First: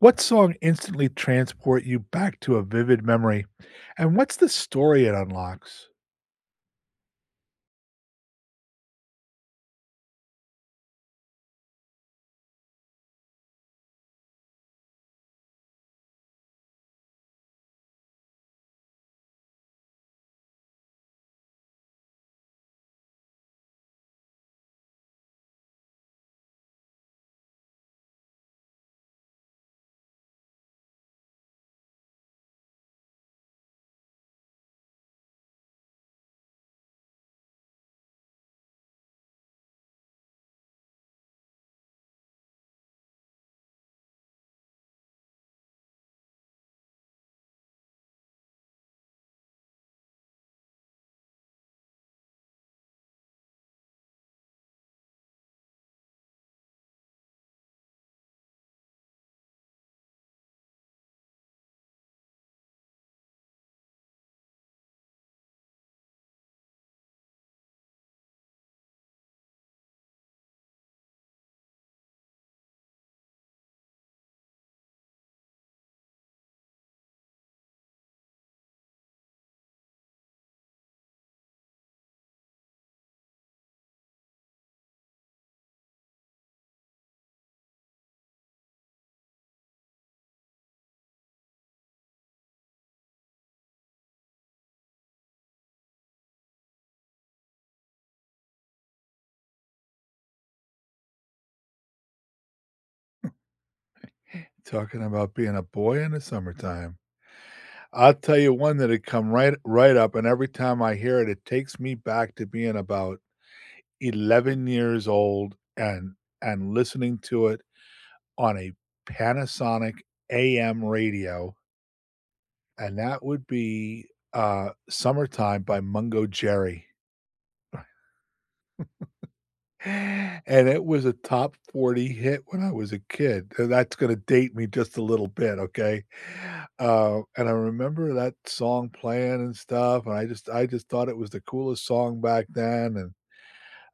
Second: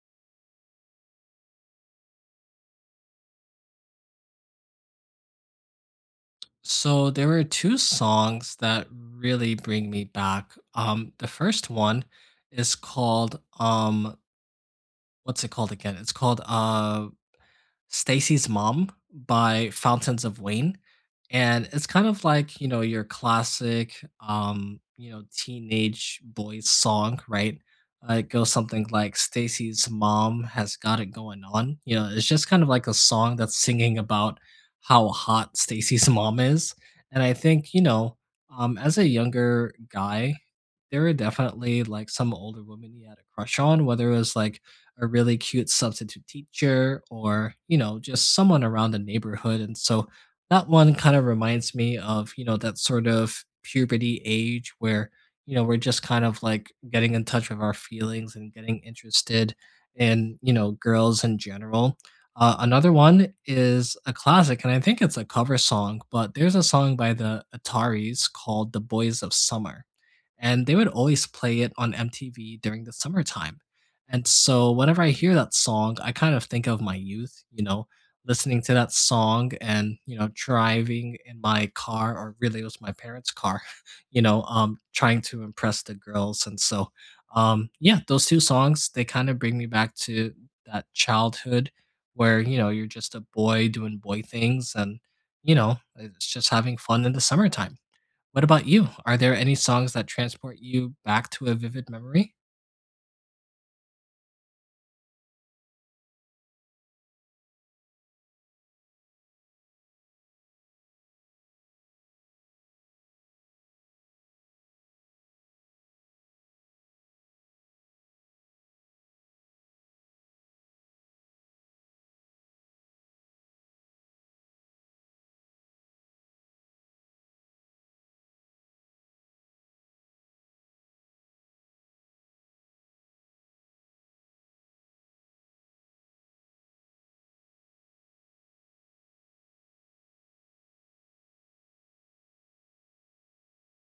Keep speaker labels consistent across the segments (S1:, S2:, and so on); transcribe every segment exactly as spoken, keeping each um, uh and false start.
S1: What song instantly transport you back to a vivid memory? And what's the story it unlocks?
S2: So there were two songs that really bring me back. Um, the first one is called um, what's it called again? It's called uh, Stacy's Mom by Fountains of Wayne. And it's kind of like, you know, your classic, um, you know, teenage boy song, right? Uh, it goes something like Stacy's mom has got it going on. You know, it's just kind of like a song that's singing about how hot Stacy's mom is. And I think, you know, um, as a younger guy, there are definitely like some older women he had a crush on, whether it was like a really cute substitute teacher or, you know, just someone around the neighborhood. And so that one kind of reminds me of, you know, that sort of puberty age where, you know, we're just kind of like getting in touch with our feelings and getting interested in, you know, girls in general. Uh, another one is a classic, and I think it's a cover song, but there's a song by the Ataris called The Boys of Summer, and they would always play it on M T V during the summertime. And so whenever I hear that song, I kind of think of my youth, you know, listening to that song and, you know, driving in my car, or really it was my parents' car, you know, um trying to impress the girls. And so um yeah, those two songs, they kind of bring me back to that childhood where, you know, you're just a boy doing boy things, and you know, it's just having fun in the summertime. What about you? Are there any songs that transport you back to a vivid memory?
S1: Talking about being a boy in the summertime. I'll tell you one that'll come right right up, and every time I hear it, it takes me back to being about eleven years old and and listening to it on a Panasonic A M radio, and that would be, uh, "Summertime" by Mungo Jerry. And it was a top forty hit when I was a kid, and that's gonna date me just a little bit, okay? Uh, and I remember that song playing and stuff, and I just I just thought it was the coolest song back then, and,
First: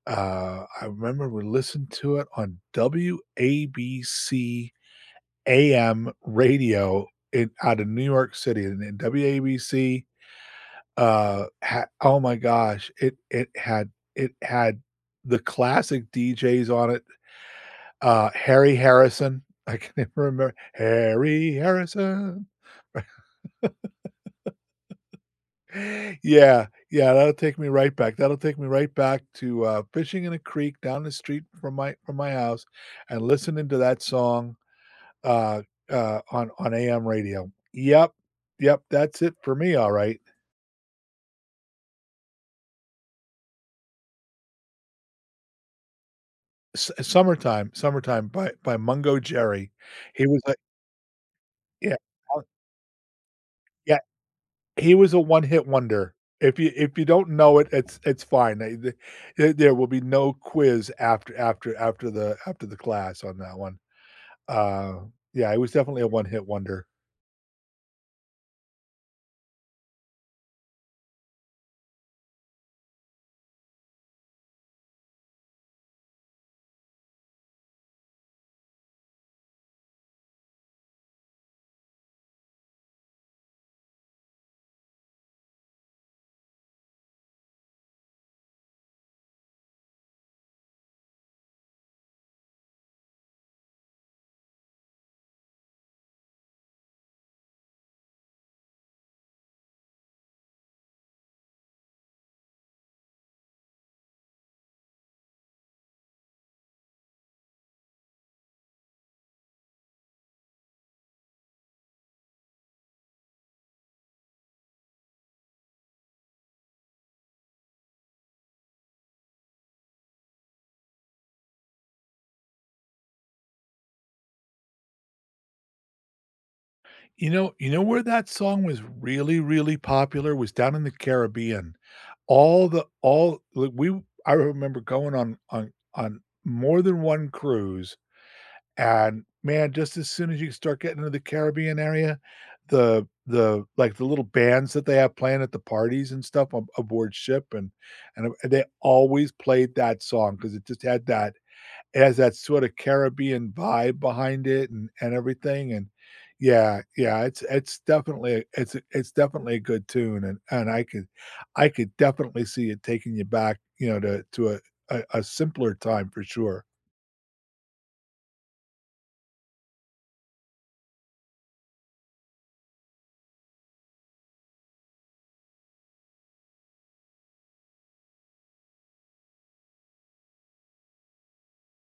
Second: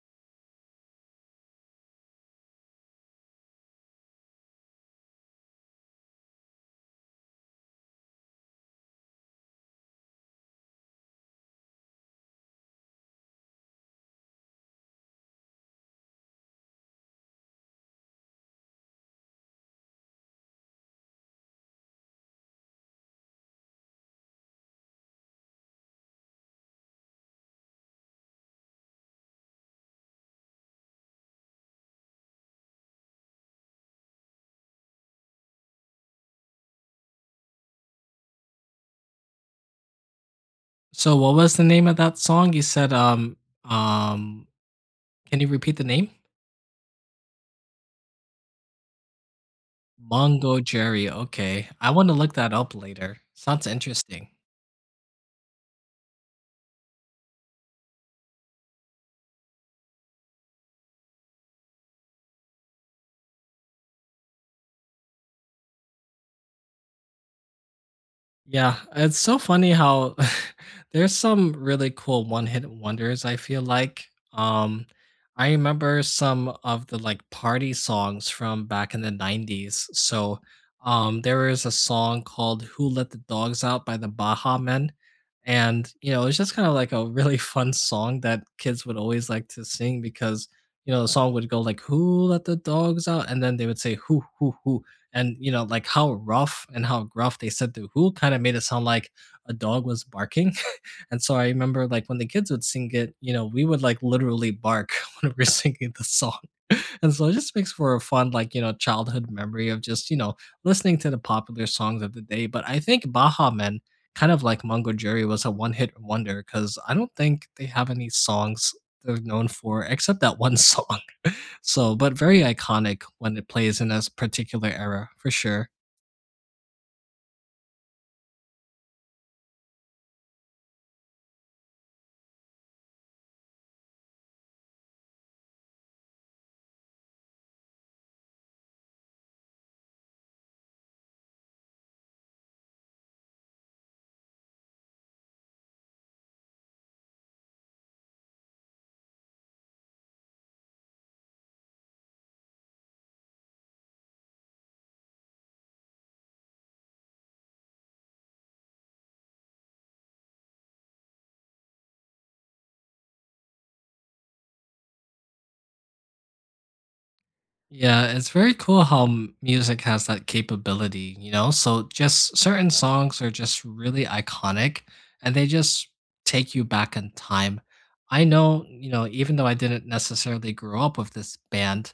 S1: uh, I remember we listened to it on W A B C A M radio in out of New York City, and then W A B C, uh, ha oh my gosh, it it had it had the classic D Js on it, uh, Harry Harrison. I can never remember Harry Harrison. Yeah, yeah, that'll take me right back. That'll take me right back to, uh, fishing in a creek down the street from my from my house and listening to that song, uh uh, on on A M radio. Yep, yep, that's it for me, alright.
S2: So what was the name of that song? You said, um, um, can you repeat the name?
S1: S "Summertime, Summertime" by by Mungo Jerry. He was like,
S2: Mongo Jerry. Okay. I
S1: yeah,
S2: want to look
S1: uh,
S2: that up later. Sounds
S1: yeah
S2: interesting.
S1: he was a one-hit wonder. If you if you don't know it, it's it's fine. They the there there will be no quiz after after after the after the class on that one. Uh, yeah, it was definitely a one-hit wonder.
S2: Yeah, it's so funny how there's some really cool one-hit wonders, I feel like. Um, I remember some of the like party songs from back in the nineties. So, um, there was a song called Who Let the Dogs Out by the Baha Men. And, you know, it's just kind of like a really fun song that kids would always like to sing because, you know, the song would go like, "Who let the dogs out?" And then they would say, Who, who, who and you know like how rough and how gruff they said the who kind of made it sound like a dog was barking. And so I remember like when the kids would sing it, you know, we would like literally bark when we were singing the song. And so it just makes for a fun, like, you know, childhood memory of just, you know, listening to the popular songs of the day. But I think Baha Men, kind of like Mungo Jerry, was a one hit wonder because I don't think they have any songs they're known for except that one song. So, but very iconic when it plays in a s- particular era, for sure.
S1: You know, you know where that song was really, really popular was down in the Caribbean. All the all like, we I remember going on on on more than one cruise. And man, just as soon as you start getting into the Caribbean area, the the like the little bands that they have playing at the parties and stuff ab aboard ship and and, um, they always played that song because it just had that it has that sort of Caribbean vibe behind it and and everything, and yeah, yeah, it's it's definitely it's it's definitely a good tune, and and I could I could definitely see it taking you back, you know, to to a a a simpler time for sure.
S2: Yeah, it's very cool how m- music has that capability, you know? So, just certain songs are just really iconic and they just take you back in time. I know, you know, even though I didn't necessarily grow up with this band,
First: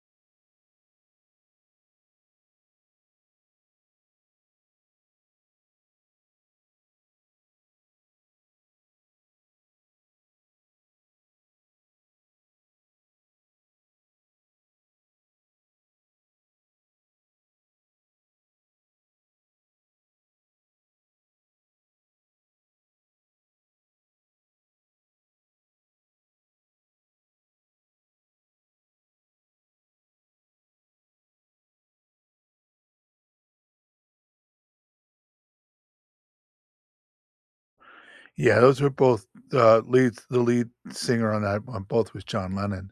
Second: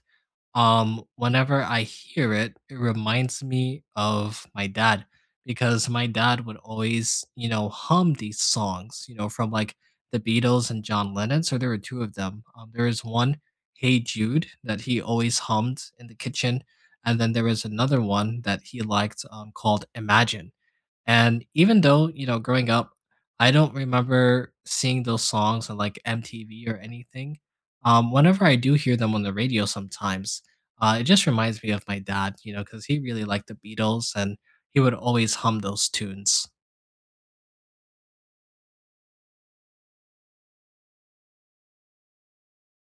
S2: Um, whenever I hear it, it reminds me of my dad because my dad would always, you know, hum these songs, you know, from like the Beatles and John Lennon. So there were two of them. Um, there is one, Hey Jude, that he always hummed in the kitchen. And then there was another one that he liked um, called Imagine. And even though, you know, growing up, I don't remember seeing those songs on like M T V or anything. Um, whenever I do hear them on the radio sometimes, uh, it just reminds me of my dad, you know, because he really liked the Beatles and he would always hum those tunes.
S1: Yeah, those were both, uh, leads the lead singer on that on both was John Lennon.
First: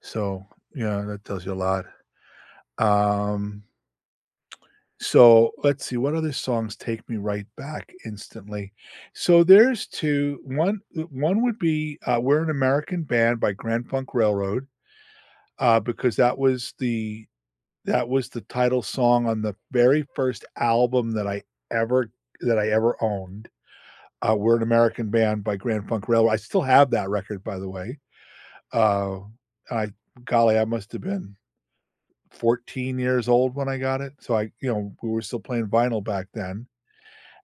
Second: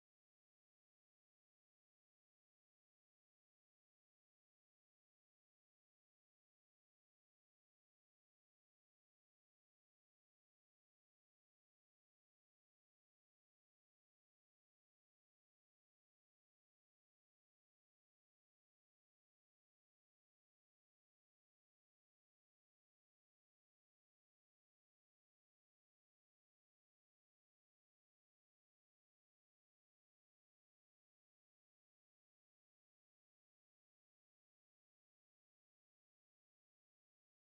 S1: So, yeah, that tells you a lot. Um, so let's see, what other songs take me right back instantly? So there's two, one uh, one would be, uh, "We're an American Band" by Grand Funk Railroad, uh, because that was the that was the title song on the very first album that I ever that I ever owned, uh, "We're an American Band" by Grand Funk Railroad. I still have that record, by the way. Uh, I golly, I must have been fourteen years old when I got it. So I, you know, we were still playing vinyl back then.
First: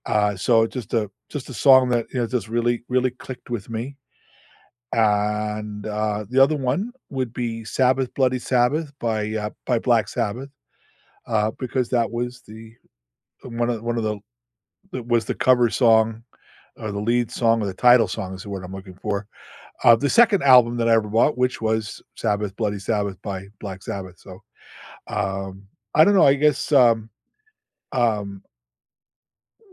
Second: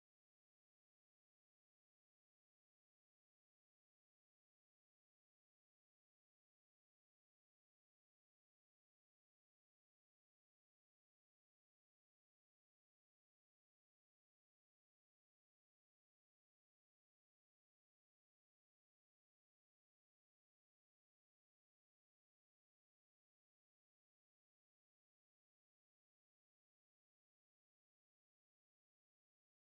S1: Uh, so it's just a just a song that, you know, just really really clicked with me. And, uh, the other one would be Sabbath Bloody Sabbath by, uh, by Black Sabbath, uh, because that was the one of one of the that was the cover song or the lead song or the title song is the word I'm looking for. Uh, the second album that I ever bought, which was Sabbath Bloody Sabbath by Black Sabbath. So Um, I don't know, I guess, um um,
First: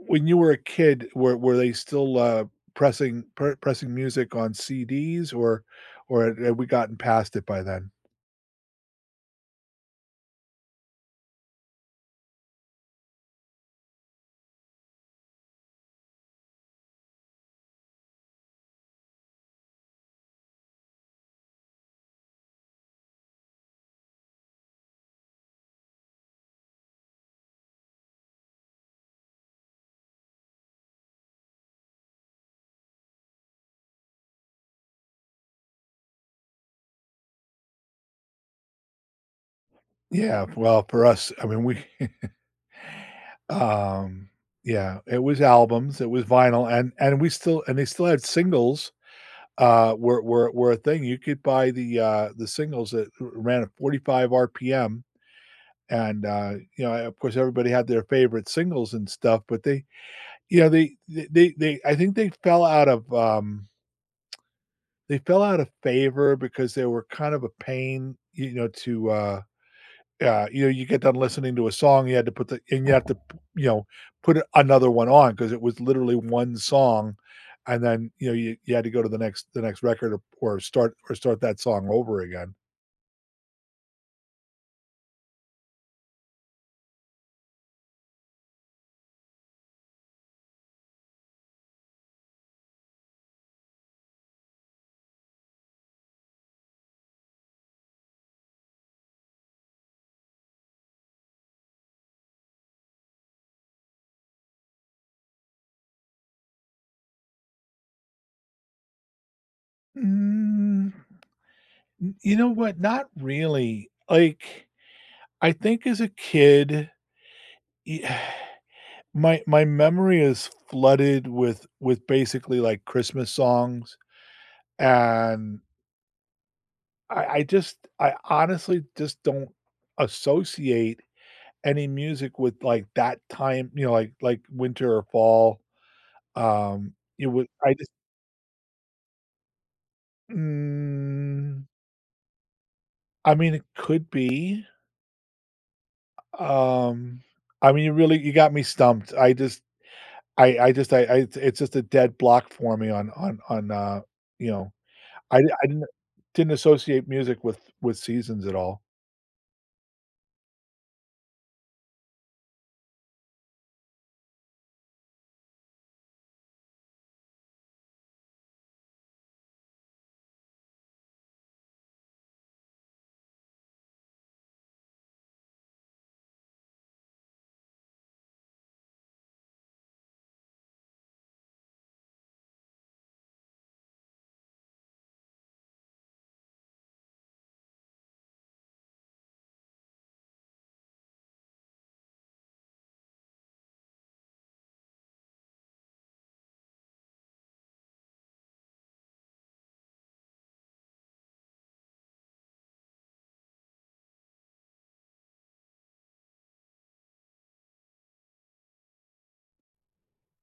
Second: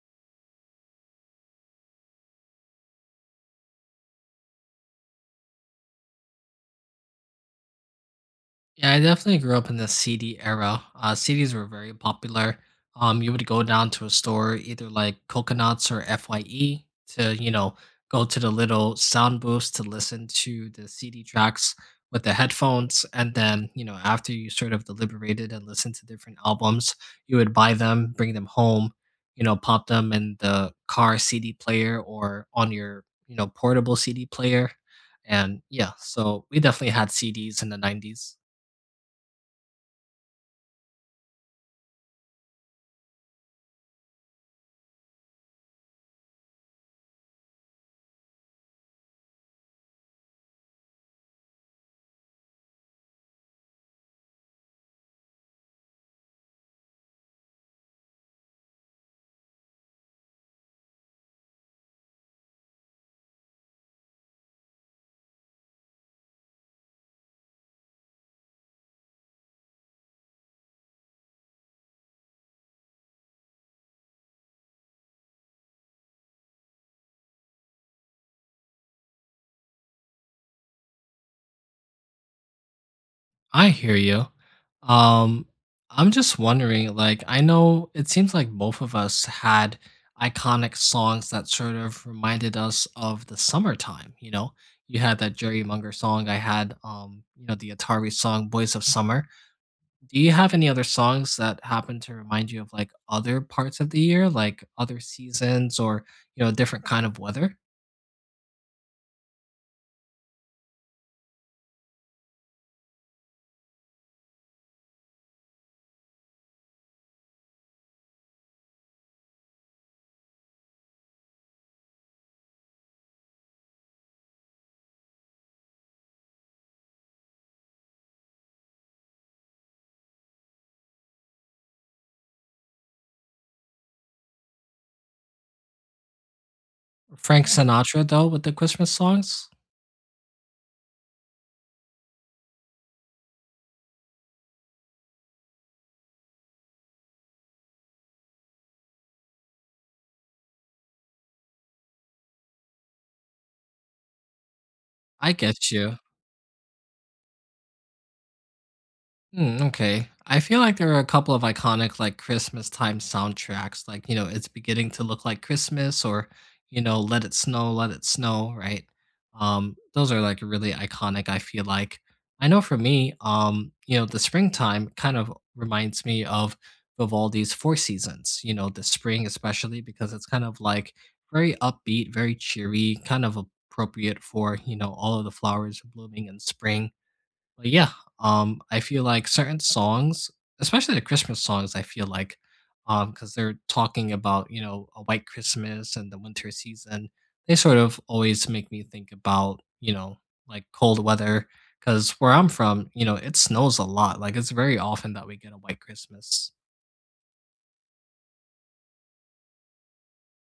S1: when you were a kid, were were they still, uh, pressing pre pressing music on C Ds or or had had we gotten past it by then?
S2: Yeah, I definitely grew up in the C D era. Uh, C Ds were very popular. Um, you would go down to a store, either like Coconuts or F Y E, to you know go to the little sound booths to listen to the C D tracks with the headphones, and then you know after you sort of deliberated and listened to different albums, you would buy them, bring them home, you know, pop them in the car C D player or on your you know portable C D player, and yeah, so we definitely had C Ds in the nineties.
S1: Yeah, well, for us, I mean, we um, yeah, it was albums, it was vinyl, and and we still and they still had singles, uh, were were were a thing. You could buy the, uh, the singles that ran at forty-five R P M, and, uh, you know, of course, everybody had their favorite singles and stuff, but they— yeah, they they they they I think they fell out of, um they fell out of favor because they were kind of a pain, you know, to, uh yeah, you know, you get done listening to a song, you had to put the— and you have to, you know, put another one on because it was literally one song, and then, you know, you you had to go to the next the next record, or or start or start that song over again.
S2: I hear you. Um, I'm just wondering, like, I know it seems like both of us had iconic songs that sort of reminded us of the summertime, you know? You had that Jerry Munger song, I had um, you know, the Atari song Boys of Summer. Do you have any other songs that happen to remind you of like other parts of the year, like other seasons or, you know, different kind of weather?
S1: Mm, you know what? Not really. Like, I think as a kid, y my my memory is flooded with with basically, like, Christmas songs, and I I just I honestly just don't associate any music with, like, that time, you know, like, like winter or fall, um, it
S2: Frank
S1: would— I just
S2: Sinatra though with the Christmas songs?
S1: mm, I mean, it could be, um, I mean, you really you got me stumped, I just I I just I I it's it's just a dead block for me on on on, uh, you know,
S2: I
S1: I di I
S2: get
S1: didn't
S2: you.
S1: didn't associate music with with seasons at all.
S2: Hmm, okay. I feel like there are a couple of iconic like Christmas time soundtracks, like you know, it's beginning to look like Christmas, or you know, Let It Snow, Let It Snow, right? Um, those are like really iconic. I feel like I know for me, um, you know, the springtime kind of reminds me of Vivaldi's Four Seasons. You know, the spring especially because it's kind of like very upbeat, very cheery, kind of appropriate for you know all of the flowers blooming in spring, but yeah, um, I feel like certain songs, especially the Christmas songs, I feel like, um, because they're talking about you know a white Christmas and the winter season, they sort of always make me think about you know like cold weather. Because where I'm from, you know, it snows a lot. Like it's very often that we get a white Christmas.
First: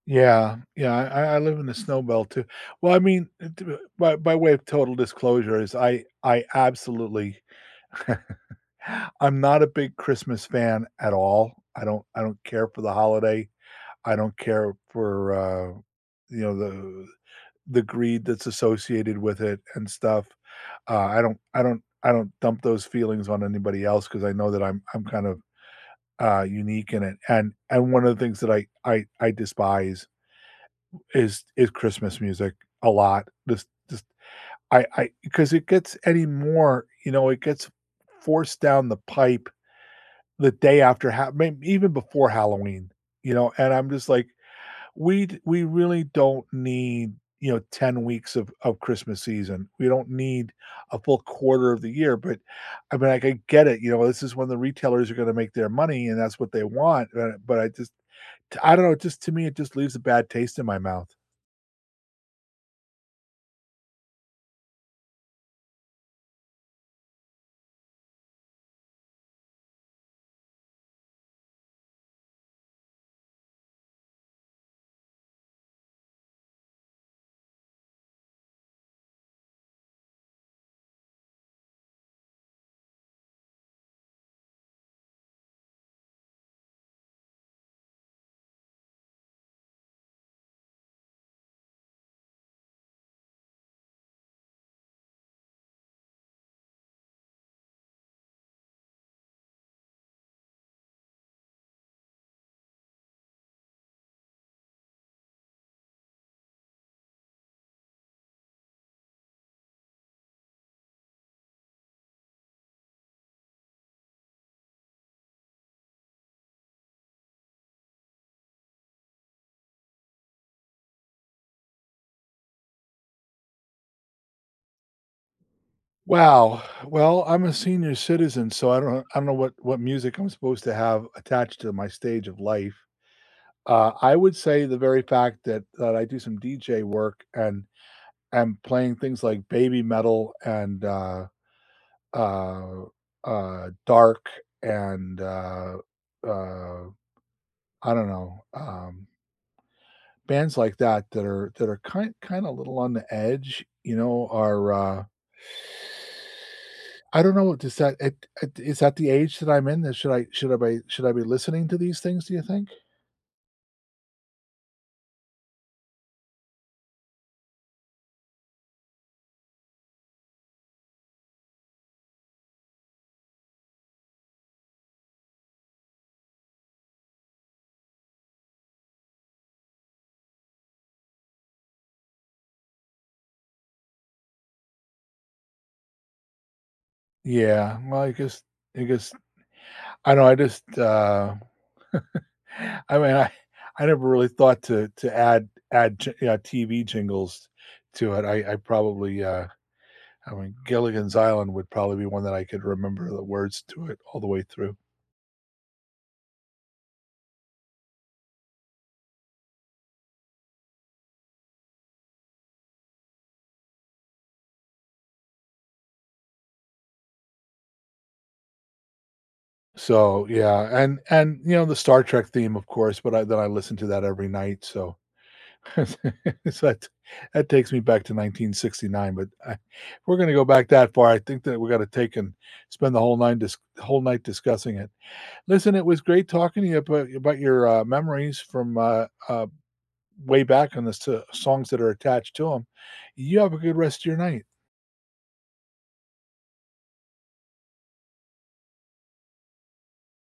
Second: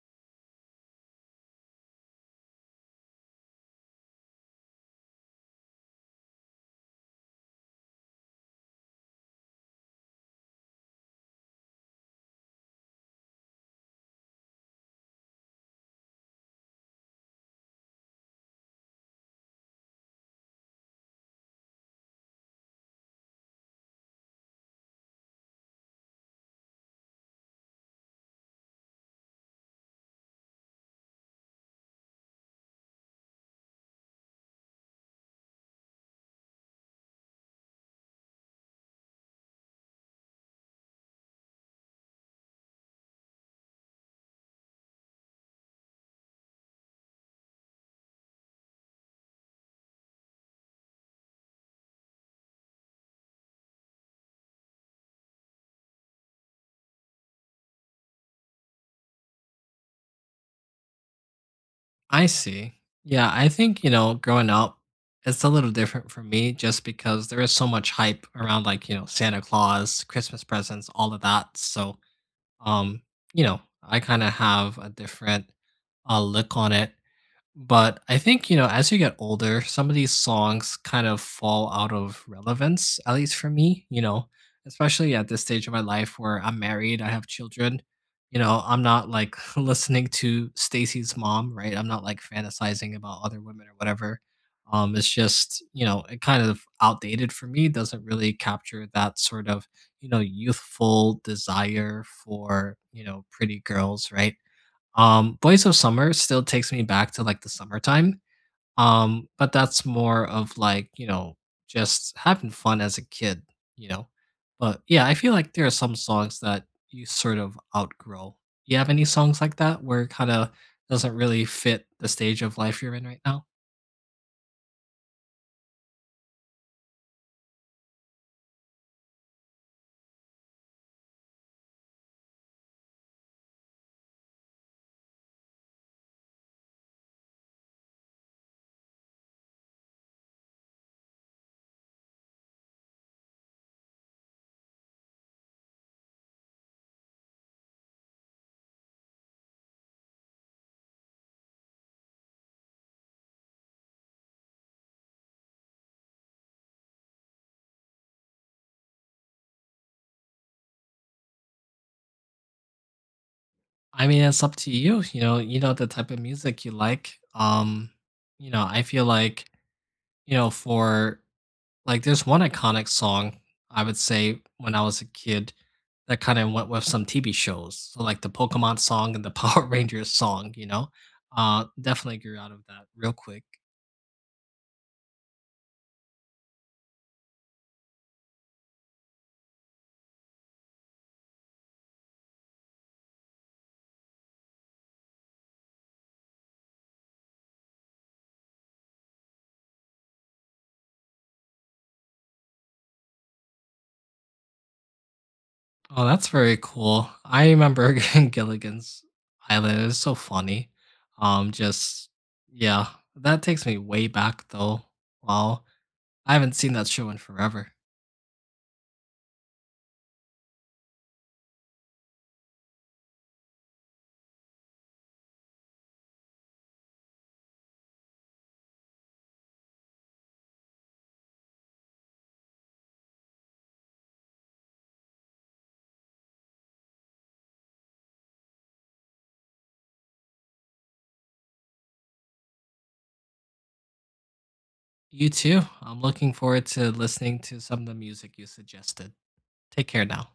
S1: Yeah, yeah, I I I live in the snow belt too. Well, I mean, uh, d uh, by by way of total disclosure is I I absolutely— I'm not a big Christmas fan at all. I don't I don't care for the holiday. I don't care for, uh, you know, the the greed that's associated with it and stuff. Uh, I don't I don't I don't dump those feelings on anybody else, 'cause I know that I'm I'm kind— uh, unique in it, and and one of the things that I I I despise is is Christmas music a lot. This just— I I because it gets any more, you know, it gets forced down the pipe the day after, ha- may- even before Halloween, you know, and I'm just like, we d- we really don't need, you know, ten weeks of of Christmas season. We don't need a full quarter of the year, but I mean, like, I get it. You know, this is when the retailers are going to make their money, and that's what they want. uh, But I just— T I don't know, just to me, it just leaves a bad taste in my mouth.
S2: I see. Yeah, I think you know, growing up, it's a little different for me just because there is so much hype around like you know Santa Claus, Christmas presents, all of that. So um, you know, I kind of have a different uh, look on it, but I think, you know, as you get older, some of these songs kind of fall out of relevance, at least for me, you know, especially at this stage of my life where I'm married, I have children. You know, I'm not like listening to Stacy's mom, right? I'm not like fantasizing about other women or whatever. Um, it's just, you know, it kind of outdated for me, doesn't really capture that sort of, you know, youthful desire for, you know, pretty girls, right? Um, Boys of Summer still takes me back to, like, the summertime, um, but that's more of, like, you know, just having fun as a kid, you know? But, yeah, I feel like there are some songs that you sort of outgrow. You have any songs like that where it kinda doesn't really fit the stage of life you're in right now?
S1: Wow. Well, I'm a senior citizen, so I don't I don't know what what music I'm supposed to have attached to my stage of life. Uh, I would say the very fact that that I do some D J work and am playing things like baby metal and, uh, uh, uh, dark and, uh, uh, I don't know, um bands like that, that are that are kind kinda a little on the edge, you know, are, uh I don't know, does that— it it is that the age that I'm in, that should I should I be— should I be listening to these things, do you think?
S2: I mean, it's up to you, you know, you know the type of music you like, um, you know, I feel like, you know, for like, there's one iconic song, I would say, when I was a kid, that kinda went with some T V shows, so, like, the Pokemon song and the Power Rangers song, you know? Uh, definitely grew out of that real quick.
S1: Yeah, well, I guess I guess I know, I just, uh I mean, I I never really thought to to add add j yeah, T V jingles to it. I I probably, uh I mean, Gilligan's Island would probably be one that I could remember the words to it all the way through.
S2: Oh, that's very cool. I remember Gilligan's Island, it was so funny. Um, just yeah, that takes me way back, though. Wow. I haven't seen that show in forever.
S1: So, yeah, and, and, you know, the Star Trek theme, of course, but I— then I listen to that every night, so so that— that takes me back to nineteen sixty-nine, but I— if we're gonna go back that far, I think that we gotta take and spend the whole nine dis whole night discussing it. Listen, it was great talking to you about about your, uh, memories from, uh, uh, way back on the s songs that are attached to them. You have a good rest of your night.
S2: You too. I'm looking forward to listening to some of the music you suggested. Take care now.